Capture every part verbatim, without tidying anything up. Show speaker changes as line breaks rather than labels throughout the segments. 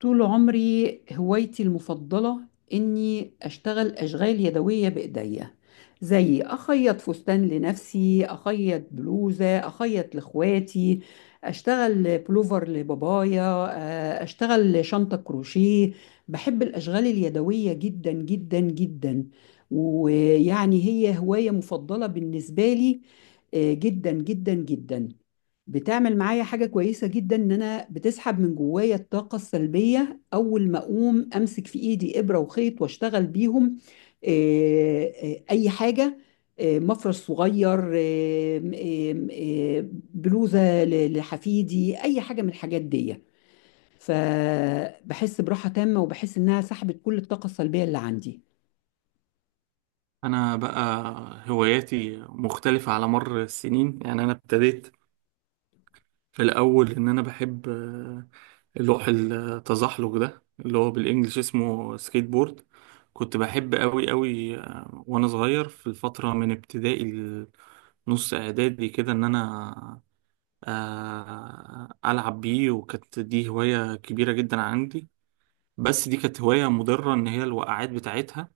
طول عمري هوايتي المفضلة إني أشتغل أشغال يدوية بإيديا، زي أخيط فستان لنفسي، أخيط بلوزة، أخيط لإخواتي، أشتغل بلوفر لبابايا، آه، أشتغل شنطة كروشيه. بحب الأشغال اليدوية جدا جدا جدا، ويعني هي هواية مفضلة بالنسبة لي. آه، جدا جدا جدا. بتعمل معايا حاجة كويسة جدا، إن أنا بتسحب من جوايا الطاقة السلبية أول ما أقوم أمسك في إيدي إبرة وخيط وأشتغل بيهم. آه، آه، أي حاجة. آه، مفرش صغير، آه، م- آه، آه، بلوزة ل- لحفيدي، أي حاجة من الحاجات دي. فبحس براحة تامة وبحس إنها سحبت كل الطاقة السلبية اللي عندي.
أنا بقى هواياتي مختلفة على مر السنين، يعني أنا ابتديت في الأول إن أنا بحب آه، لوح التزحلق ده اللي هو بالإنجلش اسمه سكيت بورد. كنت بحب أوي أوي آه، وأنا صغير في الفترة من ابتدائي لنص إعدادي كده، إن أنا آه، ألعب بيه، وكانت دي هواية كبيرة جدا عندي. بس دي كانت هواية مضرة، إن هي الوقعات بتاعتها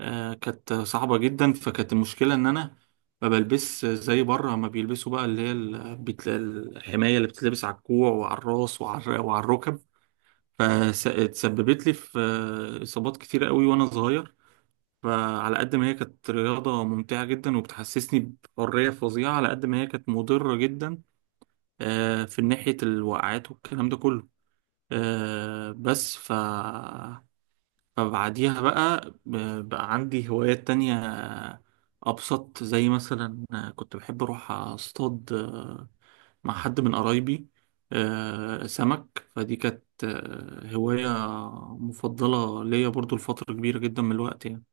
آه، كانت صعبة جدا. فكانت المشكلة إن أنا ما بلبس زي بره ما بيلبسوا بقى، اللي هي ال- بت- الحماية اللي بتتلبس على الكوع وعلى الراس وعلى وعلى الركب. فتسببت لي في آه، إصابات كتيرة قوي وأنا صغير. فعلى قد ما هي كانت رياضة ممتعة جدا وبتحسسني بحرية فظيعة، على قد ما هي كانت مضرة جدا آه، في ناحية الوقعات والكلام ده كله. آه، بس ف فبعديها بقى ب- بقى عندي هوايات تانية أبسط، زي مثلا كنت بحب أروح أصطاد آه، مع حد من قرايبي آه، سمك. فدي كانت آه، هواية مفضلة ليا برضو لفترة كبيرة جدا من الوقت يعني.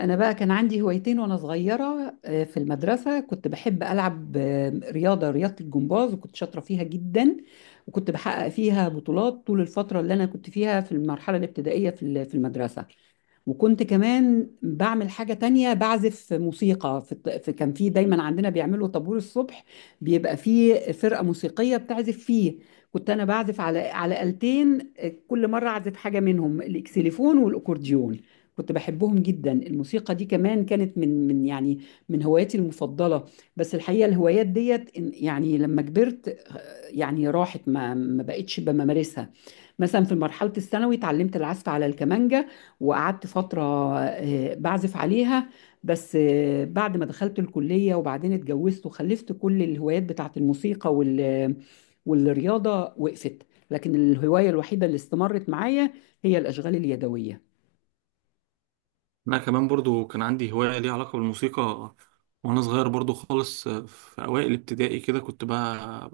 أنا بقى كان عندي هوايتين وأنا صغيرة. آه، في المدرسة كنت بحب ألعب، آه، رياضة رياضة الجمباز، وكنت شاطرة فيها جدا، وكنت بحقق فيها بطولات طول الفترة اللي أنا كنت فيها في المرحلة الابتدائية في ال- في المدرسة. وكنت كمان بعمل حاجة تانية، بعزف موسيقى. في الط- في- كان في دايما عندنا بيعملوا طابور الصبح، بيبقى فيه فرقة موسيقية بتعزف فيه. كنت أنا بعزف على على آلتين، آه، كل مرة أعزف حاجة منهم، الإكسليفون والأكورديون. كنت بحبهم جدا. الموسيقى دي كمان كانت من من يعني من هواياتي المفضلة. بس الحقيقة الهوايات ديت إن- يعني لما كبرت، آه، يعني راحت، ما ما بقتش بممارسها. مثلا في مرحلة الثانوي اتعلمت العزف على الكمانجة، وقعدت فترة آه، بعزف عليها. بس آه، بعد ما دخلت الكلية وبعدين اتجوزت وخلفت، كل الهوايات بتاعت الموسيقى وال والرياضة وقفت. لكن الهواية الوحيدة اللي استمرت معايا هي الأشغال اليدوية.
أنا كمان برضو كان عندي هواية ليها علاقة بالموسيقى وأنا صغير برضو خالص آه، في أوائل ابتدائي كده. كنت بقى,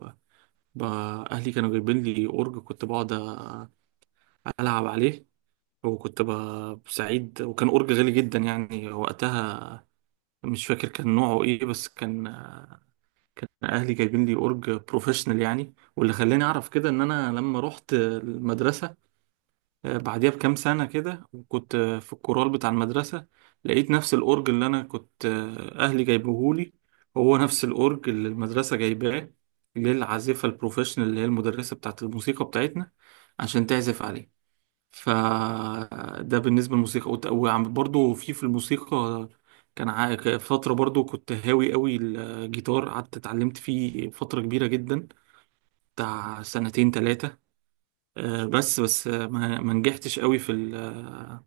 بقى أهلي كانوا جايبين لي أورج، كنت بقعد ألعب عليه، وكنت ب- سعيد، وكان أورج غالي جدا يعني وقتها. مش فاكر كان نوعه ايه، بس كان كان اهلي جايبين لي اورج بروفيشنال يعني. واللي خلاني اعرف كده ان انا لما رحت المدرسه آه، بعديها بكام سنه كده، وكنت آه، في الكورال بتاع المدرسه، لقيت نفس الاورج اللي انا كنت آه، اهلي جايبهولي، هو نفس الاورج اللي المدرسه جايباه للعازفه البروفيشنال اللي هي المدرسه بتاعت الموسيقى بتاعتنا، عشان تعزف عليه. فده بالنسبة للموسيقى، وت- وعم برضو في في الموسيقى كان ع- ك- فترة، برضو كنت هاوي قوي الجيتار، قعدت اتعلمت فيه فترة كبيرة جدا بتاع سنتين تلاتة. آه، بس بس آه، ما ما نجحتش قوي في ال-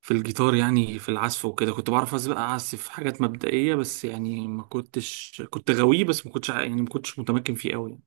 في الجيتار، يعني في العزف وكده. كنت بعرف أز- بقى اعزف حاجات مبدئية بس، يعني ما كنتش كنت غاويه، بس ما كنتش ع- يعني ما كنتش متمكن فيه قوي.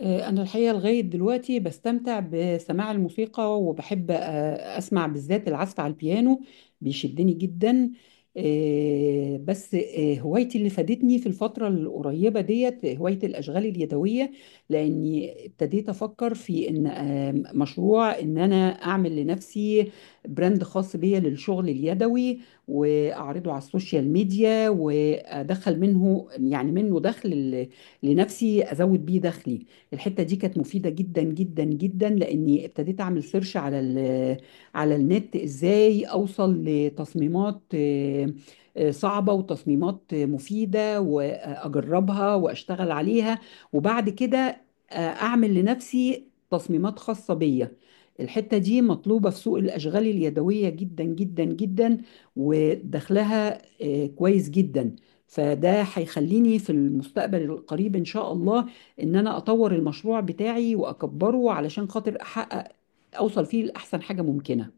آه، أنا الحقيقة لغاية دلوقتي بستمتع بسماع الموسيقى، وبحب آه، أسمع بالذات العزف على البيانو، بيشدني جدا. آه، بس آه، هوايتي اللي فادتني في الفترة القريبة ديت هواية الأشغال اليدوية، لأني ابتديت أفكر في إن آه، مشروع، إن أنا أعمل لنفسي براند خاص بيا للشغل اليدوي، وأعرضه على السوشيال ميديا وأدخل منه، يعني منه دخل ل- لنفسي، أزود بيه دخلي. الحتة دي كانت مفيدة جدا جدا جدا، لأني ابتديت أعمل سيرش على ال على النت، إزاي أوصل لتصميمات آه، آه، صعبة، وتصميمات آه، مفيدة، وأجربها وأشتغل عليها. وبعد كده آه، أعمل لنفسي تصميمات خاصة بيا. الحتة دي مطلوبة في سوق الأشغال اليدوية جدا جدا جدا، ودخلها آه، كويس جدا. فده هيخليني في المستقبل القريب إن شاء الله، ان انا اطور المشروع بتاعي واكبره، علشان خاطر احقق، اوصل فيه لاحسن حاجه ممكنه.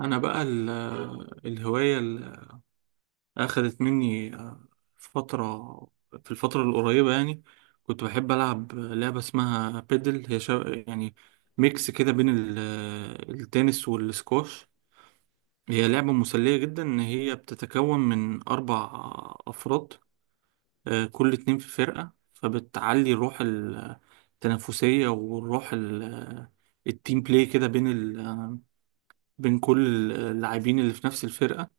انا بقى ال- الهواية أخدت مني آه، فترة، في الفترة القريبة يعني. كنت بحب ألعب لعبة اسمها بيدل، هي شا... يعني ميكس كده بين ال- التنس والسكواش. هي لعبة مسلية جدا، إن هي بتتكون من أربع أفراد، آه، كل اتنين في فرقة، فبتعلي الروح التنافسية والروح ال- التيم بلاي كده بين ال... بين كل اللاعبين اللي في نفس الفرقة.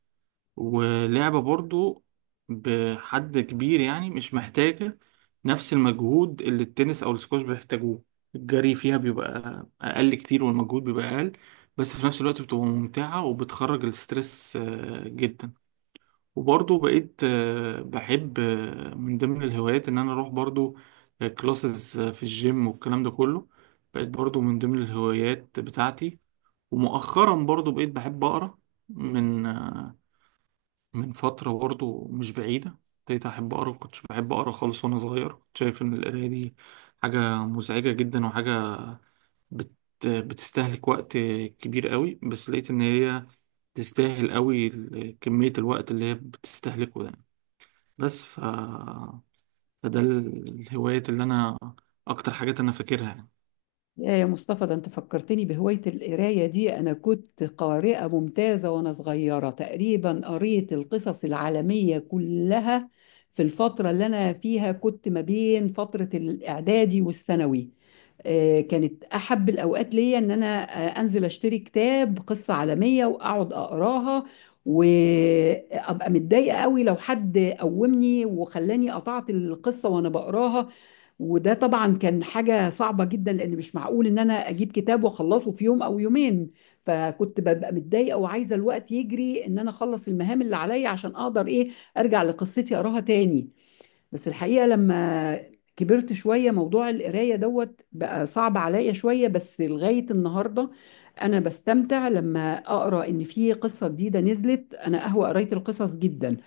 ولعبة برضو بحد كبير يعني مش محتاجة نفس المجهود اللي التنس أو السكواش بيحتاجوه. الجري فيها بيبقى أقل كتير، والمجهود بيبقى أقل، بس في نفس الوقت بتبقى ممتعة وبتخرج الستريس آه، جدا. وبرضو بقيت آه، بحب آه، من ضمن الهوايات إن أنا أروح برضو كلاسز في الجيم والكلام ده كله. بقيت برضو من ضمن الهوايات بتاعتي. ومؤخرا برضو بقيت بحب أقرأ، من آه، من فترة برضه مش بعيدة ابتديت أحب أقرأ. كنتش بحب أقرأ خالص وأنا صغير، كنت شايف إن القراية دي حاجة مزعجة جدا، وحاجة بت... بتستهلك وقت كبير قوي. بس لقيت إن هي تستاهل قوي ال- كمية الوقت اللي هي بتستهلكه ده. بس ف... فده ال- الهوايات اللي أنا أكتر حاجات أنا فاكرها يعني.
يا يا مصطفى، ده انت فكرتني بهوايه القرايه دي. انا كنت قارئه ممتازه وانا صغيره، تقريبا قريت القصص العالميه كلها في الفتره اللي انا فيها، كنت ما بين فتره الاعدادي والثانوي. آه، كانت احب الاوقات ليا ان انا آه، انزل اشتري كتاب قصه عالميه واقعد اقراها، وابقى متضايقه قوي لو حد قومني وخلاني قطعت القصه وانا بقراها. وده طبعا كان حاجه صعبه جدا، لان مش معقول ان انا اجيب كتاب واخلصه في يوم او يومين. فكنت ببقى متضايقه وعايزه الوقت يجري، ان انا اخلص المهام اللي عليا عشان اقدر ايه، ارجع لقصتي اقراها تاني. بس الحقيقة لما كبرت شوية موضوع القراية دوت بقى صعب عليا شوية، بس لغاية النهاردة أنا بستمتع لما أقرأ. إن في قصة جديدة نزلت، أنا أهوى قراية القصص جدا.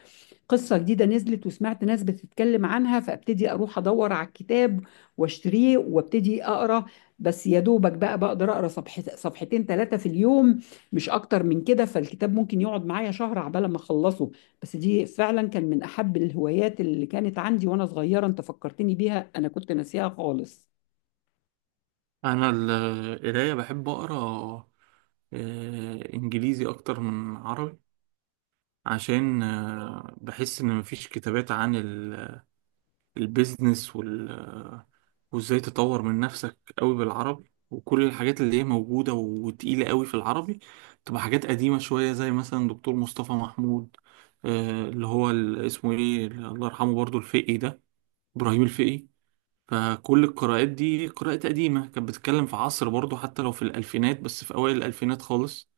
قصة جديدة نزلت وسمعت ناس بتتكلم عنها، فابتدي اروح ادور على الكتاب واشتريه وابتدي اقرا. بس يا دوبك بقى بقدر اقرا صفح صفحتين ثلاثة في اليوم، مش اكتر من كده، فالكتاب ممكن يقعد معايا شهر عبال ما اخلصه. بس دي فعلا كان من احب الهوايات اللي كانت عندي وانا صغيرة، انت فكرتني بيها، انا كنت ناسيها خالص.
أنا ال- القراية بحب أقرأ آه، إنجليزي أكتر من عربي، عشان آه، بحس ان مفيش كتابات عن ال- البيزنس وال آه، وازاي تطور من نفسك قوي بالعربي، وكل الحاجات اللي هي موجودة وتقيلة قوي في العربي تبقى حاجات قديمة شوية، زي مثلا دكتور مصطفى محمود آه، اللي هو ال- اسمه ايه، الله يرحمه، برضو الفقي ده، ابراهيم الفقي. فكل القراءات دي قراءات قديمة، كانت بتتكلم في عصر برضو، حتى لو في الألفينات، بس في أوائل الألفينات خالص،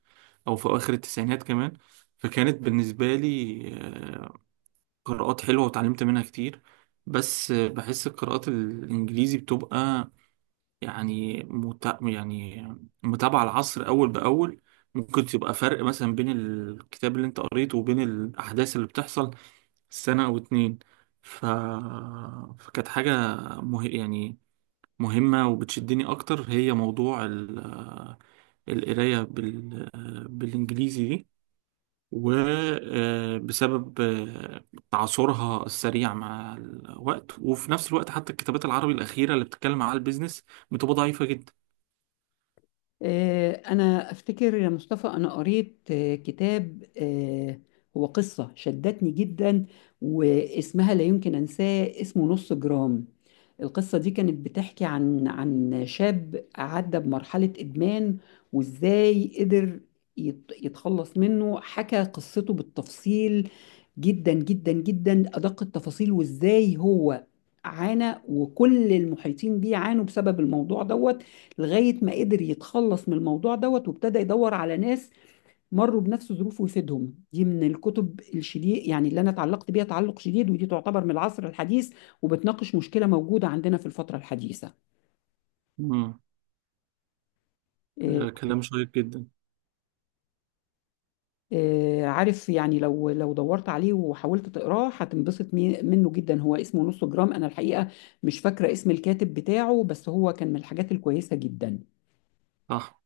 أو في أواخر التسعينات كمان. فكانت بالنسبة لي آه، قراءات حلوة وتعلمت منها كتير. بس بحس القراءات الإنجليزي بتبقى يعني مت... يعني متابعة العصر أول بأول، ممكن تبقى فرق مثلا بين الكتاب اللي أنت قريته وبين الأحداث اللي بتحصل سنة أو اتنين. ف... فكانت حاجة مه... يعني مهمة وبتشدني أكتر، هي موضوع ال... القراية بال... بالإنجليزي دي، وبسبب تعاصرها السريع مع الوقت. وفي نفس الوقت حتى الكتابات العربي الأخيرة اللي بتتكلم على البيزنس بتبقى ضعيفة جدا.
آه، أنا أفتكر يا مصطفى، أنا قريت آه، كتاب، آه، هو قصة شدتني جدا، واسمها لا يمكن أنساه، اسمه نص جرام. القصة دي كانت بتحكي عن عن شاب عدى بمرحلة إدمان، وإزاي قدر يت- يتخلص منه. حكى قصته بالتفصيل، جدا جدا جدا، أدق التفاصيل، وإزاي هو عانى وكل المحيطين بيه عانوا بسبب الموضوع دوت، لغاية ما قدر يتخلص من الموضوع دوت، وابتدى يدور على ناس مروا بنفس ظروفه ويفيدهم. دي من الكتب الشديد يعني اللي أنا اتعلقت بيها تعلق شديد، ودي تعتبر من العصر الحديث، وبتناقش مشكلة موجودة عندنا في الفترة الحديثة.
مم.
آه،
آه، كلام شيق جدا.
آه، عارف يعني، لو لو دورت عليه وحاولت تقراه هتنبسط مي- منه جدا. هو اسمه نص جرام، أنا الحقيقة مش فاكرة اسم الكاتب بتاعه، بس هو كان من الحاجات الكويسة جدا.
صح.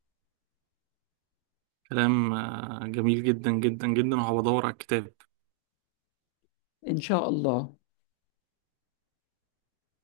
كلام آه، جميل جدا جدا جدا، وهبدور على الكتاب.
إن شاء الله.